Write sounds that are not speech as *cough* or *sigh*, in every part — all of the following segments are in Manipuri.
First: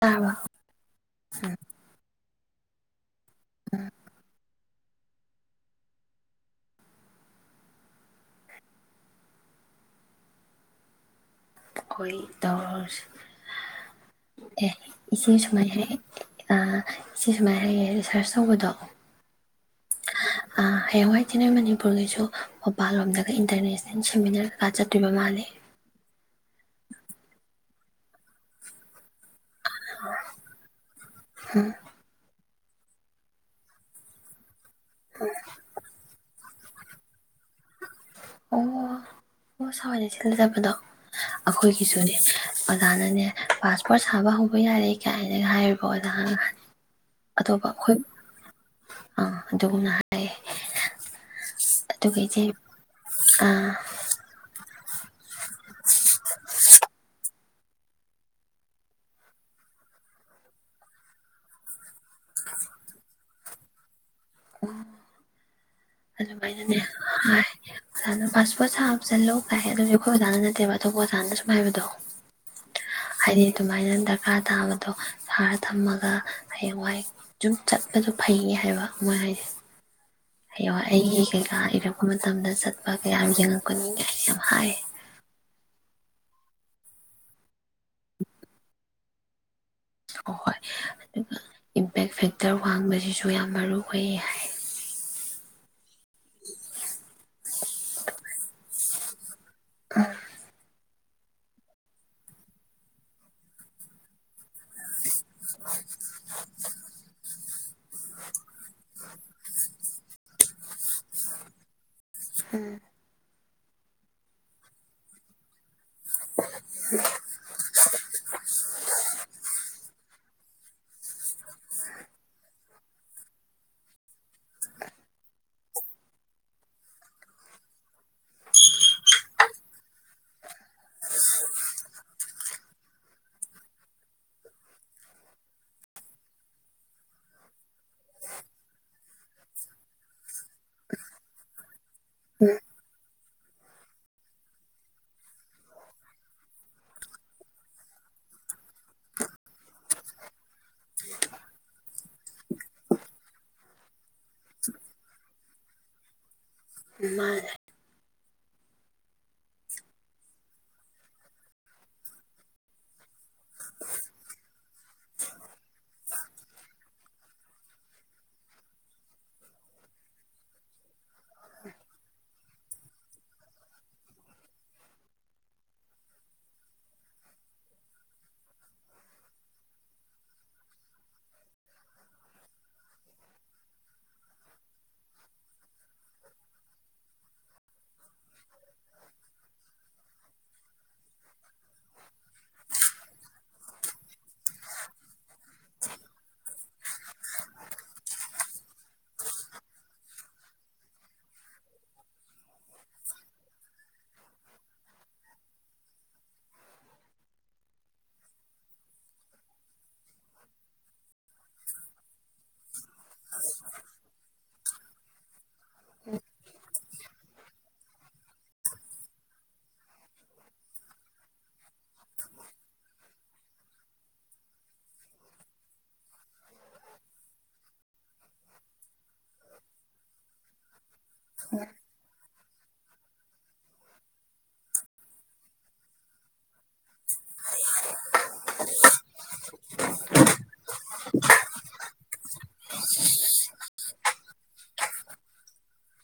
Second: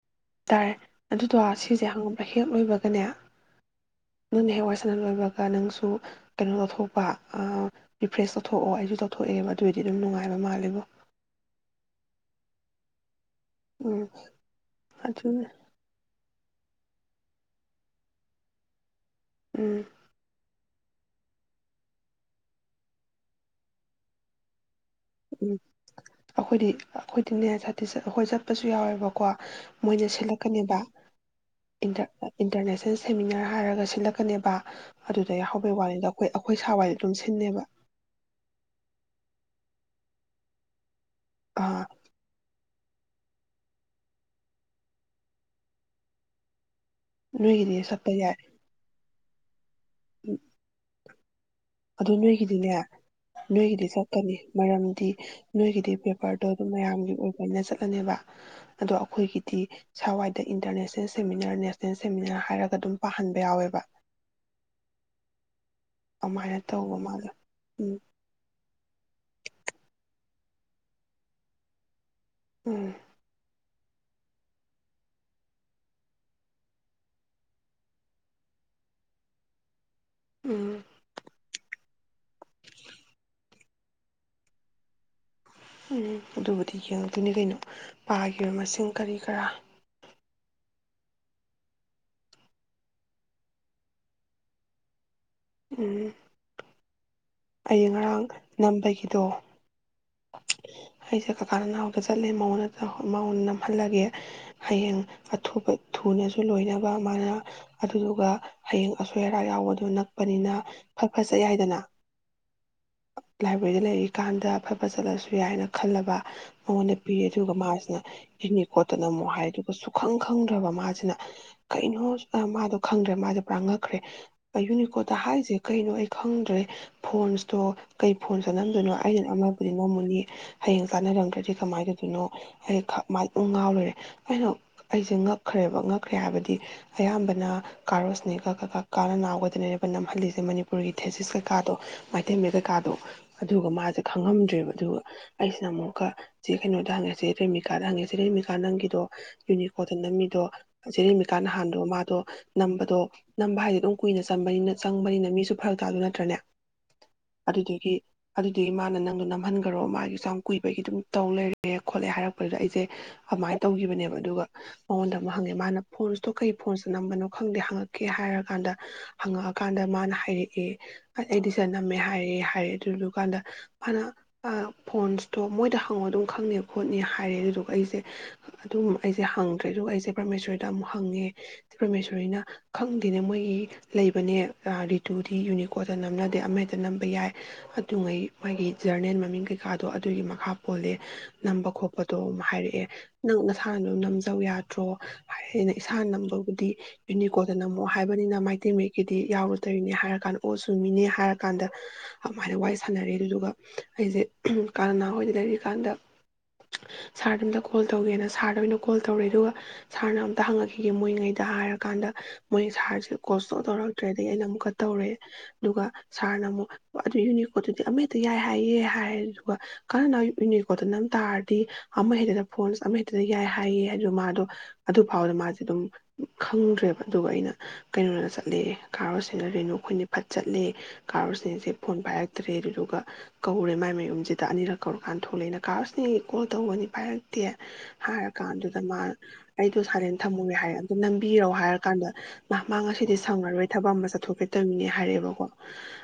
ꯇꯥꯔꯕ ꯇꯥꯔꯦ ꯑꯗꯨꯗꯣ ꯁꯤꯁꯦ ꯍꯪ ꯑꯍꯦꯛ ꯂꯣꯏꯕꯒꯅꯦ ꯅꯪꯗꯤ *unintelligible* ꯐꯅ ꯂꯣꯏꯕꯒ ꯅꯪꯁꯨ ꯀꯩꯅꯣ ꯇꯧꯊꯣꯛꯄ ꯑꯥ ꯔꯤꯐ꯭ꯔꯦꯁ ꯇꯧꯊꯣꯛꯑꯣ ꯑꯩꯁꯨ ꯇꯧꯊꯣꯛꯑꯦꯕ ꯑꯗꯨꯏꯗꯤ ꯑꯗꯨꯝ ꯅꯨꯡꯉꯥꯏꯕ ꯃꯥꯜꯂꯦꯕꯣꯏ꯫ ꯑꯩꯈꯣꯏ ꯇꯧꯔꯁꯤ ꯎꯝ ꯑꯦꯌꯥ ꯏꯆꯦ ꯑꯗꯨꯅꯦ ꯁꯨꯃꯩ ꯍꯥꯌꯔꯛꯏ ꯑ ꯁꯤ ꯁꯨꯃꯥꯏꯅ ꯍꯥꯏꯌꯦ ꯔꯤꯁꯥꯔꯁ ꯇꯧꯕꯗꯣ ꯎꯝ ꯑꯥ ꯍꯌꯦꯡꯋꯥꯏ ꯏꯆꯦ ꯅꯣꯏ ꯃꯅꯤꯄꯨꯔꯒꯤꯁꯨ ꯃꯄꯜ ꯂꯣꯝꯗꯒ ꯏꯟꯇꯔꯅꯦꯁꯅꯦꯜ ꯁꯦꯃꯤꯅꯥꯔ ꯀꯥ ꯆꯠ *unintelligible* ꯃꯥꯜꯂꯦ꯫ ꯎꯝ ꯑꯩꯈꯣꯏꯗꯤ ꯑꯩꯈꯣꯏꯗꯤꯅꯦ ꯁꯥꯇꯤ ꯑꯩꯈꯣꯏ ꯆꯠꯄꯁꯨ ꯌꯥꯎꯋꯦꯕꯀꯣ꯫ ꯃꯣꯏꯅ ꯁꯤꯜꯂꯛꯀꯅꯦꯕ *unintelligible* ꯏꯟꯇꯔꯅꯦꯁꯅꯦꯜ ꯁꯦꯃꯤꯅꯥꯔ ꯍꯥꯏꯔꯒ ꯁꯤꯜꯂꯛꯀꯅꯦꯕ ꯑꯗꯨꯗ ꯌꯥꯎꯍꯧꯕꯩ ꯋꯥꯅꯤꯗ ꯑꯩꯈꯣꯏ ꯑꯩꯈꯣꯏ ꯁꯥꯋꯥꯏꯗ ꯑꯗꯨꯝ ꯁꯤꯟꯅꯦꯕ꯫ ꯑꯣ ꯑꯣ ꯑꯣ ꯁꯋꯥꯥꯏꯗ ꯁꯤꯜꯖꯕꯗꯣ ꯑꯥ ꯑꯩꯈꯣꯏꯒꯤꯁꯨꯅꯦ ꯑꯥ ꯑꯣꯖꯥꯅꯅꯦ ꯄꯥꯁꯄꯣꯔꯠ ꯁꯥꯕ ꯍꯧꯕ ꯌꯥꯔꯦ ꯀꯥꯏꯅꯒ ꯍꯥꯏꯨꯔꯤꯕ ꯑꯣꯖꯥꯅ꯫ *unintelligible* ꯁꯠꯄ ꯌꯥꯏ ꯑ ꯑꯗꯨ ꯑꯗꯨ ꯑꯗꯨꯒ ꯏꯆꯦ ꯅꯣꯏꯒꯤꯗꯤꯅꯦ ꯑꯥ ꯅꯣꯏꯒꯤꯗꯤ ꯆꯠꯀꯅꯤ ꯃꯔꯝ ꯗꯤ ꯅꯣꯏꯒꯤꯗꯤ ꯄꯦꯄꯔꯗꯣ ꯑꯗꯨꯝ ꯃꯌꯥꯝꯒꯤ ꯑꯣꯏꯕꯅ ꯆꯠꯂꯅꯦꯕ ꯑꯗꯣ ꯑꯩꯈꯣꯏꯒꯤꯗꯤ ꯁꯋꯥꯏꯗ ꯏꯟꯇꯔꯅꯦꯁꯅꯦꯜ ꯁꯦꯃꯤꯅꯥꯔ ꯅꯦꯁꯅꯦꯜ ꯁꯦꯃꯤꯅꯥꯔ ꯍꯥꯏꯔꯒ ꯑꯗꯨꯝ ꯄꯥꯍꯟꯕ ꯌꯥꯎꯋꯦꯕ꯫ ꯎ ꯑꯗꯨꯃꯥꯏꯅ ꯑꯗꯨꯃꯥꯏꯅꯅꯦ ꯇꯧꯕ ꯃꯥꯜꯂꯦ ꯎꯝ *unintelligible* ꯆꯜꯂꯨ ꯀꯥꯏ ꯑꯗꯨꯁꯨ ꯑꯩꯈꯣꯏ ꯑꯣꯖꯥꯅ ꯅꯠꯇꯦꯕ ꯑꯇꯣꯞꯄ ꯑꯣꯖꯥꯅ ꯁꯨꯝ ꯍꯥꯏꯕꯗꯣ꯫ ꯎꯝ ꯍꯥꯏꯗꯤ ꯑꯗꯨꯃꯥꯏꯅ ꯗꯔꯀꯥꯔ ꯇꯥꯕꯗꯣ ꯁꯥꯔ ꯊꯝꯃꯒ ꯍꯌꯦꯡꯋꯥꯏ ꯁꯨꯝ ꯆꯠꯄꯗ ꯐꯩꯌꯦ ꯍꯥꯏꯕ꯫ *unintelligible* ꯍꯣ ꯎꯝ ꯑꯩꯒꯤ ꯀꯩꯀꯥ ꯏꯔꯛꯄ ꯃꯇꯝꯗ ꯆꯠꯄ ꯀꯌꯥꯝ *unintelligible* *unintelligible* ꯎꯝ ꯑꯗꯨꯕꯨꯗꯤ ꯌꯦꯡꯗꯣꯏꯅꯤ ꯀꯩꯅꯣ ꯄꯥꯈꯤꯕ ꯃꯁꯤꯡ ꯀꯔꯤ ꯀꯔꯥ꯫ ꯍꯣꯏ ꯑꯗꯨꯒ ꯏꯝꯄꯦꯛ ꯐꯦꯛꯇꯔ ꯋꯥꯡꯕꯁꯤꯁꯨ ꯌꯥꯝ ꯃꯔꯨ ꯑꯣꯏꯌꯦ ꯍꯥꯏ꯫ ꯎꯝ ꯑꯩ ꯉꯔꯥꯡ ꯅꯝꯕꯒꯤꯗꯣ ꯑ ꯑꯩꯁꯦ ꯀꯀꯥ ꯅꯅꯥꯎꯛꯇ ꯆꯠꯂꯦꯉꯣꯟ ꯃꯗ ꯅꯝꯍꯜꯂꯒꯦ ꯍꯌꯦꯡ ꯑꯊꯨꯕ ꯊꯨꯅꯁꯨ ꯂꯣꯏꯅꯕ ꯃꯥꯅ ꯑꯗꯨꯗꯨꯒ ꯍꯌꯦꯡ ꯑꯁꯣꯏ ꯑꯔꯥ ꯌꯥꯎꯕꯗꯨ ꯅꯛꯄꯅꯤꯅ ꯐꯠ ꯐꯠ ꯆꯠ ꯌꯥꯏꯏꯗꯅ꯫ ꯎꯝ ꯂꯥꯏꯕ꯭ꯔꯦꯔꯤꯗ ꯂꯩꯔꯤꯀꯥꯟꯗ ꯑꯐꯕ ꯆꯠꯂꯁꯨ ꯌꯥꯏꯅ ꯈꯜꯂꯕ ꯃꯉꯣꯟꯗ ꯄꯤ ꯑꯗꯨꯒ ꯃꯥꯁꯤꯅ ꯏꯤꯅꯤ ꯈꯣꯠꯇꯅ ꯑꯃꯨꯛ ꯍꯥꯏ ꯑꯗꯨꯒ ꯈꯪ ꯈꯪꯗ꯭ꯔꯕ ꯃꯥꯁꯤꯅ ꯀꯩꯅꯣ ꯃꯥꯗꯣ ꯈꯪꯗ꯭ꯔꯦ ꯃꯥꯁꯦ ꯄꯨꯔꯥꯡ ꯉꯛꯈ꯭ꯔꯦ ꯌꯨꯅꯤꯀꯣꯗ ꯍꯥꯏꯁꯦ ꯀꯩꯅꯣ ꯑꯩ ꯈꯪꯗ꯭ꯔꯦ ꯐꯣꯟ ꯑꯗꯣ ꯀꯩ ꯐꯣꯟ ꯆꯠꯅꯝꯗꯣꯏꯅꯣ ꯑꯩꯩꯅ ꯅꯝꯃꯕꯨꯗꯤ ꯅꯣꯡꯃꯨꯅꯤ ꯍꯌꯦꯡ ꯆꯥꯅꯔꯝꯗ꯭ꯔꯗꯤ ꯀꯃꯥꯏꯅ ꯇꯧꯗꯣꯏꯅꯣ ꯑꯩ ꯃ ꯑꯃ ꯉꯥꯎꯔꯨꯔꯦ ꯑꯩꯅ ꯑꯩꯁꯦ ꯉꯛꯈ꯭ꯔꯦꯕ ꯉꯛꯈ꯭ꯔꯦ ꯍꯥꯏꯕꯗꯤ ꯑꯌꯥꯝꯕꯅ ꯀꯥꯔꯣꯁꯅꯦꯒ ꯀꯀꯥ ꯀꯥꯅ ꯉꯥꯎꯒꯗꯅꯅꯦꯕ ꯅꯝꯍꯜꯂꯤꯁꯦ ꯃꯅꯤꯄꯨꯔꯒꯤ ꯊꯦꯖꯤꯁ ꯀꯩꯀꯥꯗꯣ ꯃꯩꯇꯩꯦꯝ ꯃꯦꯗꯀꯥꯗꯣ ꯑꯗꯨꯒ ꯃꯥꯁꯦ ꯈꯪꯉꯝꯗ꯭ꯔꯦꯕ ꯑꯗꯨꯒ ꯑꯩꯁꯤꯅ ꯑꯃꯨꯛꯀ ꯁꯤꯦ ꯀꯩꯅꯣꯗ ꯍꯪꯉꯦꯁꯦ ꯔꯦꯃꯤꯀꯥꯗ ꯍꯪꯉꯦꯁꯦ ꯔꯦꯃꯤꯀꯥ ꯅꯪꯒꯤꯗꯣ ꯌꯨꯅꯤꯀꯣꯠꯇ ꯅꯝꯃꯤꯗꯣ ꯁꯦ ꯔꯦꯃꯤꯀꯥ ꯅꯍꯥꯟꯗꯣ ꯃꯥꯗꯣ ꯅꯝꯕꯗꯣ ꯅꯝꯕ ꯍꯥꯏꯁꯦ ꯑꯗꯨꯝ ꯀꯨꯏꯅ ꯆꯝꯕꯅꯤꯅ ꯆꯪꯕꯅꯤꯅ ꯃꯤꯁꯨ ꯐꯔꯛ ꯇꯥꯗ ꯅꯠꯇ꯭ꯔꯅꯦ ꯃꯥꯅꯦ ꯑꯗꯨꯗꯤ ꯃꯥꯅ ꯅꯪꯗꯣ ꯅꯝꯍꯟꯈꯔꯣ ꯃꯥꯒꯤꯁꯨ ꯌꯥꯝ ꯀꯨꯏꯕꯒꯤ ꯑꯗꯨꯝ ꯇꯧ ꯂꯩꯔꯦ ꯈꯣꯠꯂꯦ ꯍꯥꯏꯔꯛꯄꯗꯨꯗ ꯑꯩꯁꯦ ꯑꯗꯨꯃꯥꯏꯅ ꯇꯧꯈꯤꯕꯅꯦꯕ ꯑꯗꯨꯒ ꯃꯉꯣꯟꯗ ꯑꯃꯨꯛ ꯍꯪꯉꯦ ꯃꯥꯅ ꯐꯣꯟꯁꯇꯣ ꯀꯩ ꯐꯣꯟꯁꯇ ꯅꯝꯕꯅꯣ ꯈꯪꯗꯦ ꯍꯪꯉꯛꯀꯦ ꯍꯥꯏꯔꯀꯥꯟꯗ ꯍꯪꯉꯛꯑꯀꯥꯟꯗ ꯃꯥꯅ ꯍꯥꯏꯔꯛꯑꯦ ꯑꯩꯗꯤ ꯁꯤꯗ ꯅꯝꯃꯦ ꯍꯥꯏꯔꯦ ꯍꯥꯏꯔꯦ ꯑꯗꯨꯗꯨ ꯀꯥꯟꯗ ꯐꯅ ꯐꯣꯟꯁꯇꯣ ꯃꯣꯏꯗ ꯍꯪꯉꯣ ꯑꯗꯨꯝ ꯈꯪꯅꯤ ꯈꯣꯠꯅꯦ ꯍꯥꯏꯔꯦ ꯑꯗꯨꯗꯨꯒ ꯑꯩꯁꯦ ꯑꯗꯨꯝ ꯑꯩꯁꯦ ꯍꯪꯗ꯭ꯔꯦ ꯑꯗꯨꯒ ꯑꯩꯁꯦ ꯄ꯭ꯔꯃꯦꯁꯣꯔꯤꯗ ꯑꯃꯨꯛ ꯍꯪꯉꯦ ꯄ꯭ꯔꯃꯦꯁꯣꯔꯤꯅ ꯈꯪꯗꯦꯅꯦ ꯃꯣꯏꯒꯤ ꯂꯩꯕꯅꯦ ꯔꯤꯇꯨꯗꯤ ꯌꯨꯅꯤꯀꯣꯠꯇ ꯅꯝꯅ ꯑꯃꯦꯛꯇ ꯅꯝꯕ ꯌꯥꯏ ꯑꯗꯨꯉꯩ ꯃꯥꯒꯤ ꯖꯔꯅꯦꯜ ꯃꯃꯤꯡ ꯀꯩꯀꯥꯗꯣ ꯑꯗꯨꯒꯤ ꯃꯈꯥ ꯄꯣꯜꯂꯦ ꯅꯝꯕ ꯈꯣꯠꯄꯗꯣ ꯍꯥꯏꯔꯛꯑꯦ ꯅꯪ ꯅꯁꯥꯅꯗꯣ ꯅꯝꯖꯧ ꯌꯥꯗ꯭ꯔꯣ ꯍꯥꯏꯅ ꯏꯁꯥꯅ ꯅꯝꯕꯕꯨꯗꯤ ꯌꯨꯅꯤꯀꯣꯗ ꯅꯝꯃꯑꯣ ꯍꯥꯏꯕꯅꯤꯅ ꯃꯩꯇꯩ ꯃꯌꯦꯛꯀꯤꯗꯤ ꯌꯥꯎꯔꯨꯗꯧꯔꯤꯅꯦ ꯍꯥꯏꯔ ꯀꯥꯟꯗ ꯑꯣ ꯁꯨꯝꯃꯤꯅꯦ ꯍꯥꯏꯔ ꯀꯥꯟꯗ ꯑꯗꯨꯃꯥꯏꯅ ꯋꯥꯔꯤ ꯁꯥꯟꯅꯔꯦ ꯑꯗꯨꯗꯨꯒ ꯑꯩꯁꯦ ꯀꯥꯂꯅꯥ ꯍꯣꯏꯗ ꯂꯩꯔꯤ ꯀꯥꯟꯗ ꯁꯥꯔꯗ ꯑꯝꯇ ꯀꯣꯜ ꯇꯧꯒꯦꯅ ꯁꯥꯔꯗ ꯑꯣꯏꯅ ꯀꯣꯜ ꯇꯧꯔꯦ ꯑꯗꯨꯒ ꯁꯥꯔꯅ ꯑꯝꯇ ꯍꯪꯉꯛꯈꯤꯒꯦ ꯃꯣꯏꯉꯩꯗ ꯍꯥꯏꯔꯀꯥꯟꯗ ꯃꯣꯏ ꯁꯥꯔ ꯀꯣꯁ ꯇꯧꯔꯛꯇ꯭ꯔꯦꯗꯒꯤ ꯑꯩꯅ ꯑꯃꯨꯛ ꯇꯧꯔꯦ ꯑꯗꯨꯒ ꯁꯥꯔꯅ ꯑꯃꯨꯛ ꯑꯗꯨ ꯌꯨꯅꯤꯀꯣꯠꯇꯨꯗꯤ ꯑꯃꯍꯦꯛꯇ ꯌꯥꯏ ꯍꯥꯏꯌꯦꯦ ꯍꯥꯏꯗꯨ ꯀ ꯌꯨꯅꯤꯀꯣꯠꯇ ꯅꯝ ꯇꯥꯔꯗꯤ ꯑꯃꯍꯦꯛꯇꯗ ꯐꯣꯟꯁ ꯑꯃꯍꯦꯛꯇꯗ ꯌꯥꯏ ꯍꯥꯏꯌꯦꯦ ꯍꯥꯏꯗ ꯃꯥꯗꯣ ꯑꯗꯨꯐꯥꯎꯗ ꯃꯥꯁꯦ ꯑꯗꯨꯝ ꯈꯪꯗ꯭ꯔꯦꯕ ꯑꯗꯨꯒ ꯑꯩꯅ ꯀꯩꯅꯣꯅ ꯆꯠꯂꯦ ꯀꯥꯔꯣꯁꯤꯅ ꯔꯦꯅꯨ ꯑꯩꯈꯣꯏꯅ ꯐꯠ ꯆꯠꯂꯦ ꯀꯥꯔ ꯁꯤꯁꯤꯦ ꯐꯣꯟ ꯄꯥꯏꯒꯦ ꯐꯛꯇ꯭ꯔꯦ ꯑꯗꯨꯗꯨꯒ ꯀꯧꯔꯦ ꯃꯥꯏ ꯃꯌꯨꯝꯁꯤꯗ ꯑꯅꯤꯔꯛ ꯀꯧꯔꯀꯥꯟꯗ ꯊꯣꯛꯂꯛꯑꯦꯅ ꯀꯥꯔꯁꯤꯅꯦ ꯀꯣꯜ ꯇꯧꯒꯅꯤ ꯄꯥꯏꯔꯛꯇꯦ ꯍꯥꯏꯔ ꯀꯥꯟꯗꯨꯗ ꯃꯥ ꯑꯩꯗꯣ ꯁꯥꯗꯦꯟ ꯊꯝꯃꯨꯔꯦ ꯍꯥꯏꯔꯦ ꯑꯗ ꯅꯝꯕꯤꯔꯣ ꯍꯥꯏꯔꯀꯥꯟꯗ ꯅꯍ ꯃꯥ ꯉꯁꯤꯗꯤ ꯁꯪꯉꯔꯣꯏ ꯊꯕꯛ ꯑꯃ ꯆꯠꯊꯣꯛꯀꯗꯃꯤꯅꯦ ꯍꯥꯏꯔꯛꯑꯦꯕꯀꯣ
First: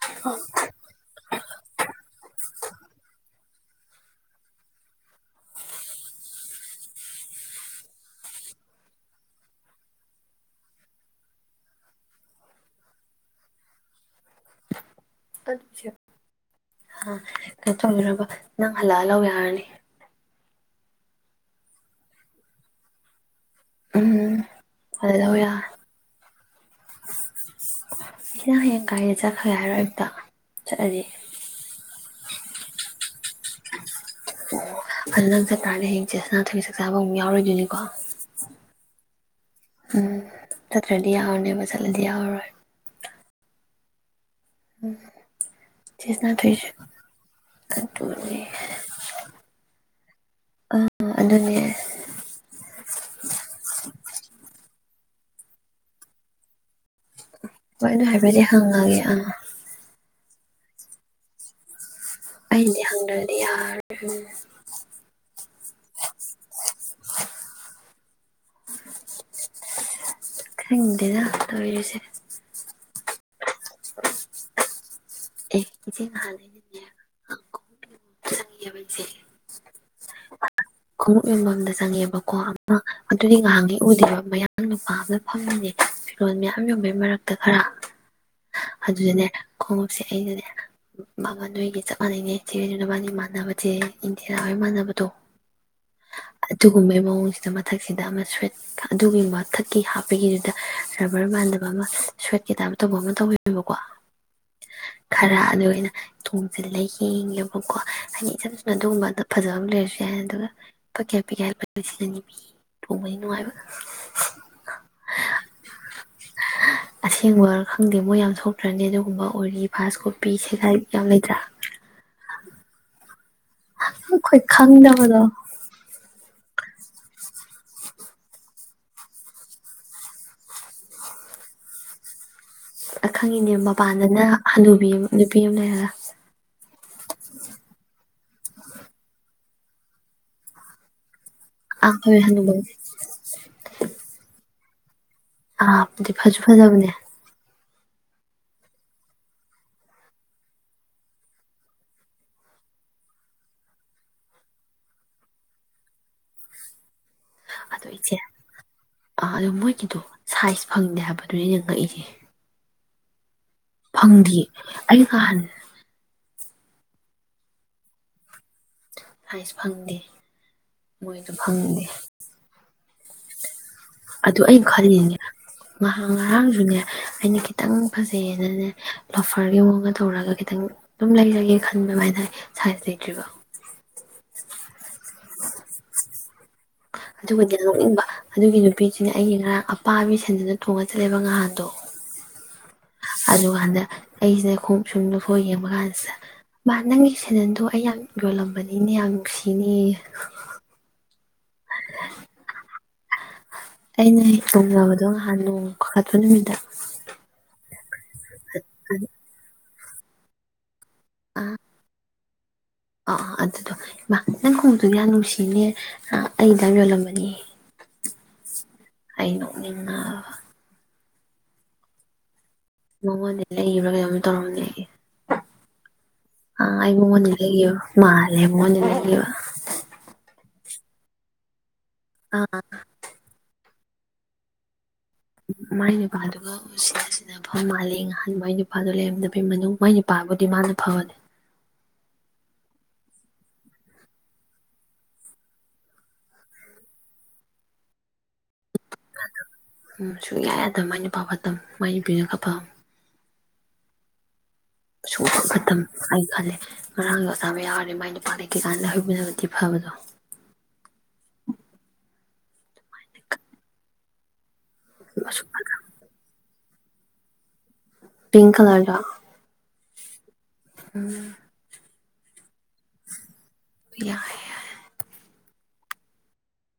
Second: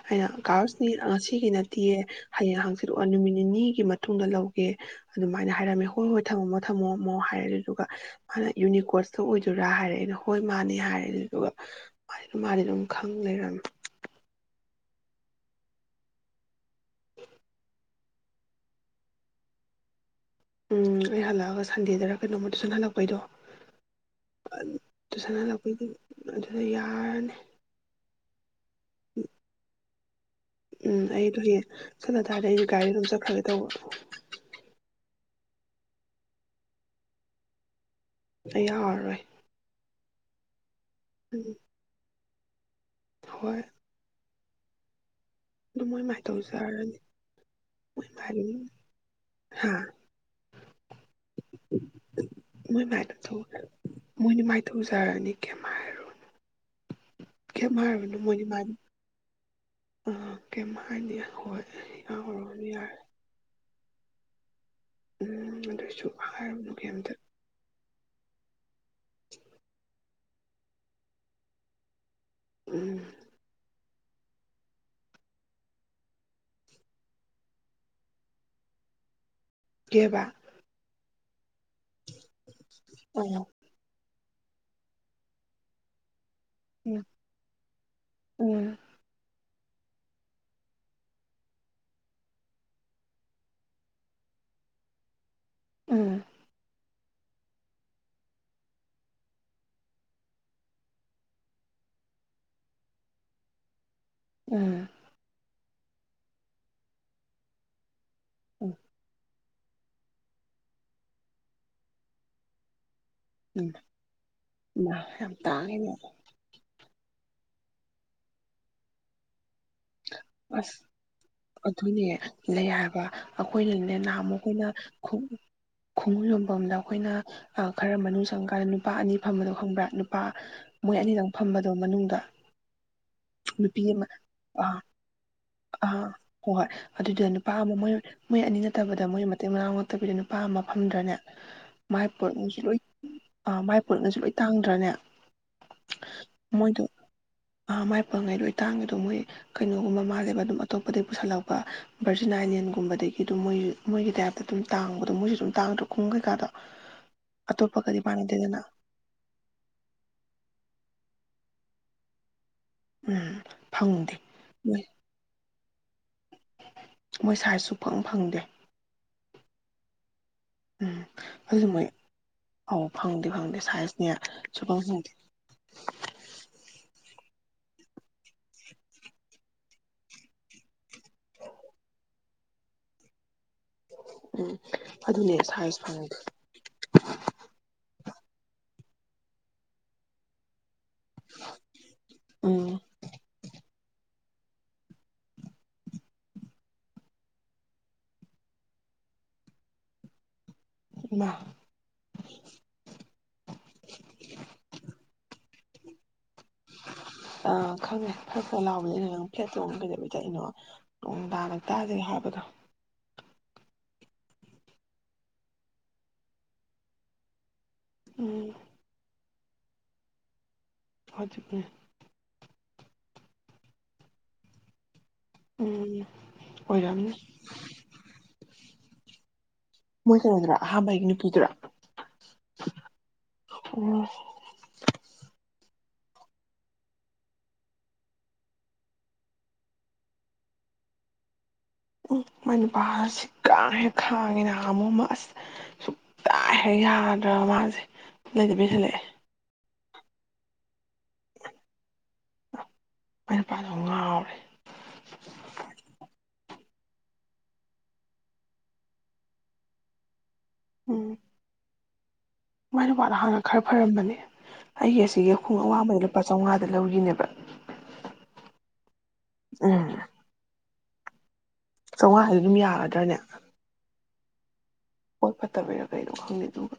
ꯑꯩꯅ ꯀꯔꯁꯅꯤ ꯉꯁꯤꯒꯤ ꯅꯠꯇꯦꯌꯦ ꯍꯌꯦꯡ ꯍꯪꯆꯤꯂꯣꯛ ꯅꯨꯃꯤꯠ ꯅꯤꯅꯤꯒꯤ ꯃꯇꯨꯡꯗ ꯂꯧꯒꯦ ꯑꯗꯨꯃꯥꯏꯅ ꯍꯥꯏꯔꯝꯃꯦ ꯍꯣꯏ ꯍꯣꯏ ꯊꯝꯃꯝꯃꯣ ꯊꯝꯃꯣꯝꯃꯣ ꯍꯥꯏꯔꯦ ꯑꯗꯨꯗꯨꯒ ꯃꯥꯅ ꯌꯨꯅꯤꯀꯣꯁꯇ ꯑꯣꯏꯗꯣꯏꯔꯥ ꯍꯥꯏꯔꯛꯦ ꯑꯩꯅ ꯍꯣꯏ ꯃꯥꯅꯦ ꯍꯥꯏꯔꯦ ꯑꯗꯨꯗꯨꯒ ꯃꯥ ꯃꯥꯗꯤ ꯑꯗꯨꯝ ꯈꯪ ꯂꯩꯔꯝꯃꯦ ꯀꯩꯅꯣ ꯇꯧꯗꯔꯕ ꯅꯪ ꯍꯜꯂꯛꯑꯜ ꯂꯥꯎ ꯌꯥꯔꯅꯤ ꯎꯝ ꯑꯩ ꯍꯜꯂꯛꯑꯒ ꯁꯟꯗꯦꯗꯔ ꯀꯩꯅꯣꯃ ꯇꯨꯁꯟ ꯍꯜꯂꯛꯄꯩꯗꯣ ꯎꯝ ꯇꯨ ꯍꯜꯂ ꯂꯧ ꯁꯅ ꯌꯥꯔꯅꯤ ꯂꯥꯛꯣꯏ ꯑꯗꯨꯗ ꯌꯥꯔꯅꯤ ꯁꯤꯅ ꯍꯥꯌꯦꯛ ꯀꯥꯏꯗ ꯆꯠꯈ꯭ꯔꯦ ꯍꯥꯏꯔꯣ ꯑꯌꯨꯛꯇ ꯎꯝ ꯆꯠꯂꯗꯤ ꯑꯩꯗꯣ ꯍꯌꯦꯡ ꯆꯠꯂ ꯇꯥꯔꯗꯤ ꯑꯩ ꯒꯥꯔꯤ ꯑꯗꯨꯝ ꯆꯠꯈ꯭ꯔꯒꯦ ꯇꯧꯕ꯫ ꯐꯖꯅ ꯅꯪ ꯆꯠꯇꯔꯗꯤ ꯍꯌꯦꯡ ꯆꯦꯁꯅꯥꯊꯣꯏꯕꯤ ꯆꯥꯛ ꯆꯥꯕ ꯑꯃ ꯌꯥꯎꯔꯣꯏꯗꯣꯏꯅꯤꯀꯣ꯫ ꯑꯩ ꯌꯥꯎꯔꯔꯣꯏ꯫ ꯎꯝ ꯆꯠꯇ꯭ꯔꯗꯤ ꯎꯝ ꯌꯥꯎꯔꯅꯦꯕ ꯆꯠꯂꯗꯤ ꯌꯥꯎꯔꯔꯣꯏ꯫ ꯍꯣꯏ꯫ ꯛ *inaudible* ꯃꯣꯏ ꯃꯥꯏ ꯇꯧꯖꯔꯅꯤ ꯑꯗꯨꯅꯦ *unintelligible* ꯍꯥ ꯑꯥ ꯑꯗꯨꯅꯦ ꯃꯣꯏ ꯃꯥꯏꯗ ꯇꯧ ꯃꯣꯏꯅꯤ ꯃꯥꯏ ꯇꯧꯖꯔꯅꯤ ꯀꯦꯝ ꯍꯩꯔꯨꯔꯅꯨ꯫ ꯍꯣꯏꯅ ꯍꯥꯏꯕꯗꯤ ꯍꯪꯉꯒꯦ ꯑꯥ ꯀꯝ ꯍꯥꯏꯅꯤ ꯍꯣꯏ ꯌꯥꯎꯔꯨꯔꯅꯨ ꯑꯩꯗꯤ ꯌꯥꯔꯦ ꯍꯪꯗꯔꯗꯤ ꯌꯥꯔ *inaudible* ꯎꯝ ꯑꯗꯨꯁꯨ ꯍꯥꯏꯔꯨ ꯀꯩꯝꯇ *inaudible* ꯈꯪꯗꯦꯗ ꯇꯧꯏꯔꯤꯁꯦ꯫ ꯎꯝ ꯑꯦ ꯏꯆꯦ ꯅꯍꯥꯟ *unintelligible* ꯏꯆꯦ ꯀꯦꯕꯥ ꯈꯣꯡꯎꯞ ꯌꯣꯟꯕꯝꯗ ꯆꯪꯉꯦꯕꯀꯣ ꯑꯃ ꯑꯗꯨꯗꯤ ꯑꯥ ꯉꯍꯥꯟꯒꯩ ꯎꯗꯦꯕ ꯃꯌꯥꯡ ꯅꯨꯄꯥ ꯑꯝꯅ ꯐꯝꯃꯤꯅꯦ *inaudible* ꯐꯤꯔꯣꯟ ꯃꯌꯥꯝ ꯌꯣꯟꯕꯩ ꯎꯝ ꯃꯔꯛꯇ ꯈꯔꯥ ꯎꯝ ꯑꯗꯨꯗꯅꯦ ꯈꯣꯡꯎꯞꯁꯦ ꯑꯩꯅꯅꯦ ꯃꯃꯟꯗꯣ ꯑꯩꯒꯤ ꯆꯞ ꯃꯥꯟꯅꯩꯅꯤ ꯆꯦꯖꯨ ꯅꯕꯥꯅꯤ ꯃꯥꯟꯅꯕ ꯆꯦ ꯏꯟꯗꯤꯔꯥ ꯍꯣꯏ ꯃꯥꯟꯅꯕꯗꯣ ꯎꯝ ꯑꯗꯨ ꯒꯨꯨꯝꯕꯩ ꯃꯑꯣꯡꯁꯤꯗ ꯃꯊꯛꯁꯤꯗ ꯑꯃ ꯁ꯭ꯋꯦꯠ ꯑꯗꯨꯒꯤ ꯃꯊꯛꯀꯤ ꯍꯥꯞꯄꯒꯤꯗꯨꯗ ꯔꯕꯔ ꯃꯥꯟꯗꯕ ꯑꯃ ꯁ꯭ꯋꯦꯠꯀꯤ ꯇꯥꯏꯞ ꯇꯧꯕ ꯑꯃ ꯇꯧꯋꯤꯕꯀꯣ ꯎꯝ ꯈꯔꯥ ꯑꯗꯣꯏ ꯑꯩꯅ ꯇꯣꯡꯖꯤꯟꯂ ꯌꯦꯡꯉꯦꯕꯀꯣ ꯍꯥꯏꯗꯤ ꯏꯆꯝ ꯎꯝ ꯆꯝꯅꯥ ꯑꯗꯨꯒꯨꯝꯕꯗ ꯐꯖꯕ ꯂꯩꯔꯁꯨ ꯌꯥꯏ ꯑꯗꯨꯒ ꯄꯀꯦ ꯄꯅꯤ ꯎꯝ ꯏꯃꯥ ꯌꯥꯝ ꯇꯥꯡꯉꯦꯅꯥ ꯑꯁꯦꯡꯕꯔꯥ ꯈꯪꯗꯦ ꯃꯣꯏ ꯌꯥꯝ ꯊꯣꯛꯇ꯭ꯔꯅꯦ ꯑꯗꯨꯒꯨꯝꯕ ꯑꯣꯔꯤ ꯐꯁ ꯀꯣꯄꯤ ꯁꯦꯒꯥꯏ ꯑꯁ ꯌꯥꯝꯂꯩꯗ꯭ꯔꯥ ꯄꯥ *unintelligible* ꯑꯩꯈꯣꯏꯅꯅꯦ ꯅꯍꯃꯨꯛ ꯑꯩꯈꯣꯏꯅ ꯈꯣꯡꯎ ꯌꯣꯟꯐꯝꯗ ꯑꯩꯈꯣꯏꯅ ꯑ ꯈꯔ ꯃꯅꯨꯡ ꯆꯪꯉꯀꯥꯟꯗ ꯅꯨꯄꯥ ꯑꯅꯤ ꯐꯝꯕꯗꯣ ꯈꯪꯕ꯭ꯔꯥ ꯅꯨꯄꯥ ꯃꯣꯏ ꯑꯅꯤꯗꯪ ꯐꯝꯕꯗꯣ ꯃꯅꯨꯡꯗ ꯑ ꯈꯪꯉꯤꯅꯦ ꯅꯨꯄꯤ ꯑꯃ ꯃꯄꯥꯟꯗꯅ ꯍꯅꯨꯕꯤ *unintelligible* ꯑ ꯍꯣꯏ ꯍꯣꯏ ꯑꯗꯨꯗꯨꯅ ꯅꯨꯄꯥ ꯑꯃ ꯃꯣꯏ ꯃꯣꯏ ꯑꯅꯤ ꯅꯠꯇꯕꯗ ꯃꯣꯏ ꯃꯇꯦꯛ ꯃꯅꯥꯎ ꯅꯛꯇꯕꯤꯗ ꯅꯨꯄꯥ ꯑꯃ ꯐꯝꯗ꯭ꯔꯅꯦ ꯃꯥꯏ ꯑꯩꯈꯣꯏ ꯍꯅꯨꯕ ꯄꯣꯠꯉꯩꯁꯤ ꯂꯣꯏ ꯑ ꯃꯥꯏ ꯄꯣꯠꯉꯩꯁꯤ ꯂꯣꯏ ꯇꯥꯡꯗ꯭ꯔꯅꯦ ꯑꯥ ꯗꯤ ꯐꯁꯨ ꯐꯖꯕꯅꯦ ꯑ ꯃꯥꯏ ꯄꯪꯉꯩ ꯂꯣꯏ ꯇꯥꯡꯉꯤꯗꯣ ꯃꯣꯏ ꯀꯩꯅꯣꯒꯨꯝꯕ ꯃꯥꯜꯂꯦ ꯑꯗꯨꯝ ꯑꯇꯣꯞꯄꯗꯒꯤ ꯄꯨꯁꯤꯜꯂꯛꯄ ꯚꯔꯖꯤꯟ ꯑꯏꯂꯦꯟꯒꯨꯝꯕꯗꯒꯤ ꯑꯗꯨꯝ ꯃꯣꯏ ꯃꯣꯏꯒꯤ ꯇꯥꯏꯞꯇ ꯑꯗꯨꯝ ꯇꯥꯡꯕꯗꯣ ꯃꯣꯏꯁꯨ ꯑꯗꯨꯝ ꯇꯥꯡꯗ꯭ꯔ ꯈꯣꯡ ꯀꯩꯀꯥꯗꯣ ꯑꯗꯣ ꯑꯇꯣꯞꯄꯒꯗꯤ ꯏꯆꯦ ꯃꯥꯟꯅꯗꯦꯗꯅ ꯑ ꯑ ꯃꯣꯏꯒꯤꯗꯣ ꯁꯥꯏꯖ ꯐꯪꯗꯦ ꯍꯥꯏꯕ ꯗꯨꯅꯤ ꯑꯩꯅ ꯉꯛꯏꯖꯦ ꯎꯝ ꯐꯪꯗꯦ ꯃꯣꯏ ꯑꯩ ꯉꯍꯥꯟ ꯃꯣꯏ ꯁꯥꯏꯖ ꯁꯨꯐꯪ ꯐꯪꯗꯦ ꯍꯏꯁ ꯐꯪꯗꯦ ꯎꯝ ꯃꯣꯏꯗꯨ ꯑꯗꯨꯗꯤ ꯐꯪꯗꯦ ꯃꯣꯏ ꯑꯧ ꯐꯪꯗꯦ ꯐꯪꯗꯦ ꯁꯥꯏꯁ ꯑꯗꯨ ꯑꯩꯩꯅ ꯈꯜꯂꯤꯅꯦ ꯉꯍꯥꯡ ꯉꯍꯥꯡꯁꯨꯅꯦ ꯑꯩꯅ ꯈꯤꯇꯪ ꯐꯖꯩꯌꯦꯅꯅꯦ ꯂꯣꯐꯔꯒꯤ ꯃꯑꯣꯡꯒ ꯇꯧꯔꯒ ꯈꯤꯇꯪ ꯑꯗꯨꯝ ꯂꯩꯖꯒꯦ ꯈꯟꯕ ꯑꯗꯨꯒ ꯁꯥꯏꯖ ꯂꯩꯇ꯭ꯔꯤꯕ ꯎꯝ ꯑꯗꯨꯅꯦ ꯁꯥꯏꯖ ꯐꯪꯗꯦ ꯑꯗꯨꯒꯗꯤ ꯅꯣꯛꯅꯤꯡꯕ ꯑꯗꯨꯒꯤ ꯅꯨꯄꯤꯁꯤꯅ ꯑꯩꯒꯤ ꯉꯔꯥꯡ ꯑꯄꯥꯕꯤ ꯁꯦꯟꯗꯨꯅ ꯇꯣꯡꯉꯥ ꯆꯠꯂꯦꯕ ꯉꯥꯏꯍꯥꯟꯗꯣ ꯎꯝ ꯑꯗꯨꯒ ꯍꯟꯗꯛ ꯑꯩꯁꯤ ꯈꯣꯎꯞ ꯁꯨꯝ ꯂꯧꯊꯣꯛꯑ ꯌꯦꯡꯕ ꯀꯥꯟꯁꯤꯗ ꯃꯥ ꯅꯪꯒꯤ ꯁꯦꯗꯟꯗꯣ ꯑꯩ ꯌꯥꯝ ꯌꯣꯜꯂꯝꯕꯅꯤ ꯌꯥꯝ ꯅꯨꯡꯁꯤꯅꯦ ꯏꯃꯥ ꯑꯩꯅ ꯇꯣꯡꯖꯕꯗꯣ ꯉꯍꯥꯟꯗꯣ ꯈꯥꯇꯣꯟꯕꯤꯗ ꯑꯥ ꯈꯪꯉꯦ ꯐ꯭ꯔ ꯐ꯭ꯔ ꯂꯥꯎꯋꯤ ꯑꯩꯅ ꯅꯪ ꯐ꯭ꯂꯦꯠ ꯇꯣꯡꯉꯤ ꯑꯗꯨꯒ *unintelligible* ꯇꯛꯏꯅꯣ ꯅꯣꯡꯗꯥ ꯂꯛꯇꯥꯁꯤꯒ ꯍꯥꯏ ꯍꯄꯗꯣ ꯑꯥ ꯑꯥ ꯑꯗꯨꯗꯣ ꯏꯃꯥ ꯅꯪ ꯈꯣꯡꯎꯞꯇꯨꯕꯨ ꯌꯥꯝ ꯅꯨꯡꯁꯤꯅꯦ ꯑꯥ ꯑꯩꯗꯡ ꯌꯣꯜꯂꯝꯕꯅꯦꯌꯦ꯫ ꯎꯨꯝ ꯑꯩ ꯅꯣꯛꯅꯤꯡꯉꯥꯕ ꯐꯗꯨꯒꯤ ꯃꯉꯣꯟꯗꯩ ꯂꯩꯕ꯭ꯔꯥ ꯀꯩꯅꯣꯝ ꯇꯧꯔꯝꯅꯦ ꯑꯩ ꯎꯝ ꯑ-ꯑꯩ ꯑꯣꯏꯔꯝꯅꯤ ꯃꯉꯣꯟꯗꯒꯤ ꯂꯕ ꯃꯥꯂꯦ ꯃꯥꯉꯣꯟꯗꯩ ꯂꯩꯕ ꯑꯍꯥꯥꯟꯕꯒꯤ ꯅꯨꯄꯤꯗꯨꯔꯥ ꯑꯥ-ꯑꯥ-ꯑ ꯑꯣꯍ *unintelligible* ꯃꯥꯏ ꯅꯨꯄꯥꯗꯨꯒ ꯁꯤꯅ-ꯁꯤꯅ ꯐꯝꯕ ꯃꯥꯜꯂꯤ ꯉꯍꯥꯟ ꯃꯥꯏ ꯅꯨꯄꯥꯗꯨꯣ ꯂꯩꯔꯝꯗꯕꯩ ꯃꯅꯨꯡ ꯃꯥꯏ ꯅꯨꯄꯥꯕꯨꯗꯤ ꯃꯥꯅ ꯐꯕꯅꯤ ꯎꯝ ꯃꯥꯏ ꯅꯨꯄꯥ ꯁꯤꯈꯥꯡꯍꯦꯛ ꯈꯥꯡꯉꯤꯅ ꯑꯃ-ꯑꯃꯣ ꯑꯁ ꯁꯨꯛꯌꯥ ꯍꯦꯛ ꯌꯥꯗ꯭ꯔꯒ ꯃꯥꯁꯦ ꯂꯩꯗꯕꯤ ꯍꯟꯂꯛꯑꯦ ꯎꯝ ꯁꯨꯛꯌꯥ ꯌꯥꯗꯕ ꯃꯥꯏ ꯅꯨꯄꯥ ꯐꯠꯇꯝ ꯃꯥꯏ ꯅꯨꯄꯤꯅ ꯈ ꯐꯝ ꯃꯥꯏ ꯅꯨꯄꯥꯗꯣ ꯉꯥꯎꯔꯦ ꯑꯁꯣꯛꯄ ꯃꯇꯝ ꯑꯩꯅ ꯈꯜꯂꯦ ꯉꯔꯥꯡꯒꯤ ꯑꯆꯥꯕ ꯌꯥꯎꯔꯗꯤ ꯃꯥꯏ ꯅꯨꯄꯥ ꯂꯩꯇ꯭ꯔꯤꯀꯥꯟ ꯃꯥꯏ ꯅꯨꯄꯤꯅ ꯊꯤ ꯐꯕꯗꯣ ꯎꯝ ꯃꯥꯏ ꯅꯨꯄꯥꯗꯣ ꯍꯥꯟꯅ ꯈꯔ ꯐꯔꯝꯕꯅꯦ ꯑꯩꯒꯤ ꯑꯁꯤꯒꯤ ꯈꯣꯡꯎꯞꯡ ꯑꯋꯥꯕꯗꯣ ꯂꯨꯄꯥ ꯆꯥꯝꯃꯉꯥ ꯂꯧꯔꯤꯅꯦꯕ ꯄꯤꯡꯛ ꯀꯂꯔꯗꯣ ꯎꯨꯝ ꯎꯨꯝ ꯆꯥꯝꯃꯉꯥꯗꯨ ꯑꯗꯨꯝ ꯌꯥꯕ ꯌꯥꯗ꯭ꯔꯅꯦ ꯌꯥꯏ-ꯌꯥꯏ ꯃꯕꯨꯛ ꯐꯠꯇꯕꯔꯥ ꯀꯩꯅꯣ ꯈꯪꯗꯦ ꯑꯗꯨꯒ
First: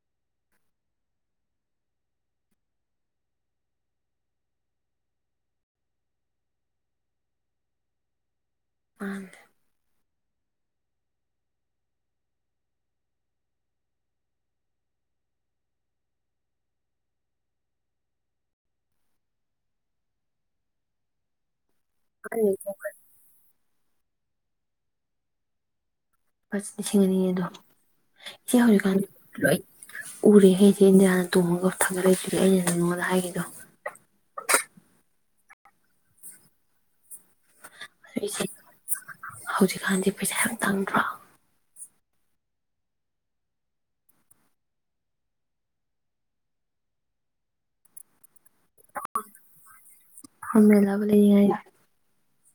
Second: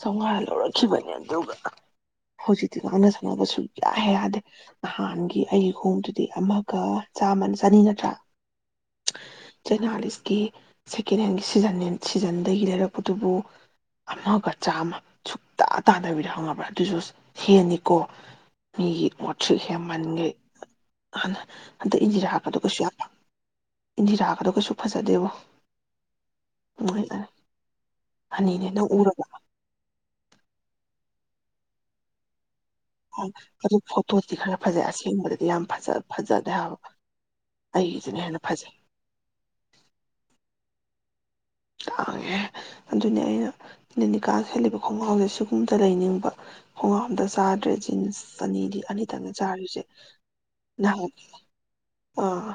ꯆꯥꯝꯃꯉꯥ ꯂꯧꯔꯛꯈꯤꯕꯅꯦ ꯑꯗꯨꯒ ꯍꯧꯖꯤꯛꯇꯤ ꯉꯥꯡꯅ ꯁꯪꯅꯕ ꯁꯨꯛꯌꯥ ꯌꯥꯗꯦ ꯅꯍꯥꯟꯒꯤ ꯑꯩꯒꯤ ꯈꯣꯡꯗꯨꯗꯤ ꯑꯃꯒ ꯆꯥꯃ ꯆꯥꯅꯤ ꯅꯈ꯭ꯔ ꯆꯅꯤꯒꯠꯇ꯭ꯔꯥ ꯆꯅꯤꯃꯥꯂ *unintelligible* ꯀꯤ ꯁꯦꯀꯦꯟ ꯍꯦꯟꯒꯤ ꯁꯤꯖꯟꯅꯦ ꯁꯤꯖꯟ ꯑꯗꯒꯤ ꯂꯩꯔꯛꯄꯗꯨꯕꯨ ꯑꯃꯒ ꯆꯥꯝꯃ ꯁꯨꯛꯇ ꯇꯥꯗꯕꯤꯗ ꯍꯪꯉꯕ꯭ꯔꯥ ꯑꯗꯨꯁꯨ ꯍꯦꯟꯅꯤꯀꯣ ꯃꯤꯒꯤ ꯃꯣꯠꯊ꯭ꯔꯤꯁꯤ ꯍꯦꯟꯃꯟꯈꯦꯅ ꯑꯗꯩ ꯏꯟꯖꯤꯔ ꯍꯥꯞꯀꯗꯨ ꯀꯩꯁꯨ ꯌꯥꯝꯄ ꯏꯟꯙꯤꯔꯥꯒꯗꯣ ꯀꯩꯁꯨ ꯐꯖꯗꯦꯕꯣ ꯄꯁ ꯂꯤꯁꯤꯡ ꯃꯣꯏ ꯑꯅꯤꯗꯣ ꯁꯦ ꯑꯅꯤꯅꯦ ꯅꯪ ꯍꯧꯀꯥꯟ ꯎꯔꯕ ꯂꯣꯏ ꯎꯔꯦ ꯍꯦ ꯆꯦ ꯏꯟꯗꯤꯌꯅ ꯇꯣꯡꯉꯒ ꯍꯞꯊꯒꯠ ꯂꯛꯏꯗꯨꯗꯤ ꯑꯩꯅ ꯅꯉꯣꯟꯗ ꯑꯗꯨ ꯍꯥꯏꯒꯤꯗꯣ ꯑꯗꯨ ꯐꯇꯣ ꯑꯗꯤ ꯈꯔ ꯐꯖꯩ ꯑꯁꯦꯡꯕꯗꯗꯤ ꯌꯥꯝ ꯐꯖ ꯐꯖꯗꯦ ꯍꯥꯏꯕ ꯑꯩꯒꯤꯁꯤꯅ ꯍꯦꯟꯅ ꯑꯗꯨꯁ ꯐꯖꯩ ꯍꯧꯖꯤꯛꯀꯥꯟꯗꯤ ꯄꯩꯁꯥ ꯌꯥꯝꯇꯪ꯫꯫ *unintelligible* ꯇꯥꯡꯉꯦ ꯑꯗꯨꯅꯦ ꯑꯩꯅ ꯂꯦꯅꯤꯀꯥ ꯁꯦꯠꯂꯤꯕ ꯈꯣꯡꯒ꯭ꯔꯥꯎꯁꯦ ꯁꯤꯒꯨꯝꯗ ꯂꯩꯅꯤꯡꯕ ꯈꯣꯡꯒ꯭ꯔꯥꯎꯗ ꯆꯥꯗ꯭ꯔꯦ ꯖꯤꯟꯁ ꯑꯅꯤꯗꯤ ꯑꯅꯤꯊꯪꯅ ꯆꯥꯔꯤꯁꯦ ꯐꯣꯔꯃꯦꯜ ꯅꯪ ꯑꯃ ꯑꯥ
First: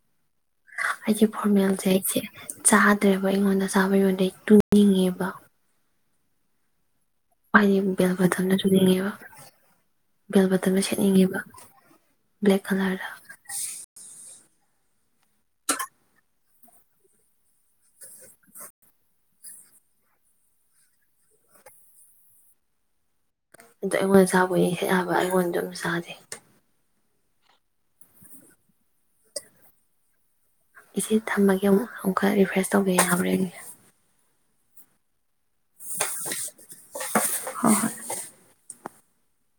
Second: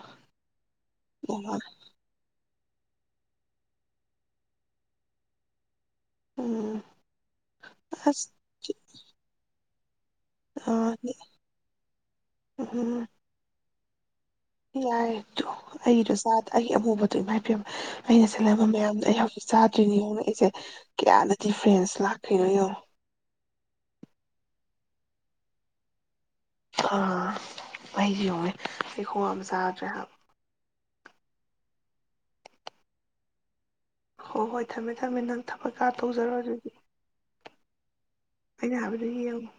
ꯑꯩꯒꯤ ꯐꯣꯔꯃꯦꯜꯁꯦ ꯁꯦꯠꯂꯦ ꯆꯥꯗ꯭ꯔꯦꯕ ꯑꯩꯉꯣꯟꯗ ꯆꯥꯕ ꯌꯉꯣꯟꯗꯩ ꯇꯨꯡꯅꯤꯡꯉꯦꯕ ꯎꯝ ꯑꯩꯕ ꯑꯁ ꯊꯝꯅꯁꯨꯕ ꯕꯦꯜ ꯕꯇꯟꯗ ꯑꯥ ꯁꯦꯠꯅꯤꯡꯉꯦꯕ ꯕ꯭ꯂꯦꯛ ꯀꯂꯔꯗ ꯌꯥꯏꯗꯣ ꯑꯩꯗꯣ ꯆꯥꯗ ꯑꯩꯒꯤ ꯑꯃꯨꯕꯗꯣ ꯏꯃꯥꯏ ꯄꯕ ꯑꯩꯅ ꯁꯤꯜꯂꯝꯕ ꯃꯌꯥꯝꯗꯣ ꯑꯩ ꯍꯧꯖꯤꯛ ꯆꯥꯗ꯭ꯔꯤꯅꯤ ꯌꯦꯡꯑꯣ ꯑꯩꯁꯦ ꯀꯌꯥꯅ ꯗꯤꯐ꯭ꯔꯦꯟꯁ ꯂꯥꯛꯈꯣꯏꯅꯣ ꯌꯦꯡꯉꯣ ꯑꯗꯣ ꯑꯩꯉꯣꯟꯗ ꯆꯥꯕ ꯑꯣꯏꯗꯤ ꯍꯦꯛ ꯌꯥꯕ ꯑꯗꯣ ꯑꯩꯉꯣꯟꯗ ꯑꯝ ꯆꯥꯗꯦ ꯑꯥ ꯑꯩ ꯌꯦꯡꯉꯣꯅꯦ ꯑꯩꯈꯣꯡꯝ ꯆꯥꯗ꯭ꯔꯦ ꯍꯥꯏꯕ ꯏꯆꯦ ꯊꯝꯃꯒꯦ ꯑꯃꯨꯛ ꯑꯃꯨꯛꯀ ꯔꯤꯐ꯭ꯔꯦꯁ ꯇꯧꯒꯦ ꯌꯥꯕꯔꯥ ꯌꯦꯡꯒꯦ꯫ ꯍꯣ ꯍꯣꯏ ꯊꯝꯃꯦ ꯊꯝꯃꯦ ꯅꯪ ꯊꯕꯛꯀꯥ ꯇꯧꯖꯔꯣ ꯑꯗꯨꯗꯤ ꯑꯩꯅ ꯍꯥꯏꯕꯗꯨ ꯌꯦꯡꯉꯣ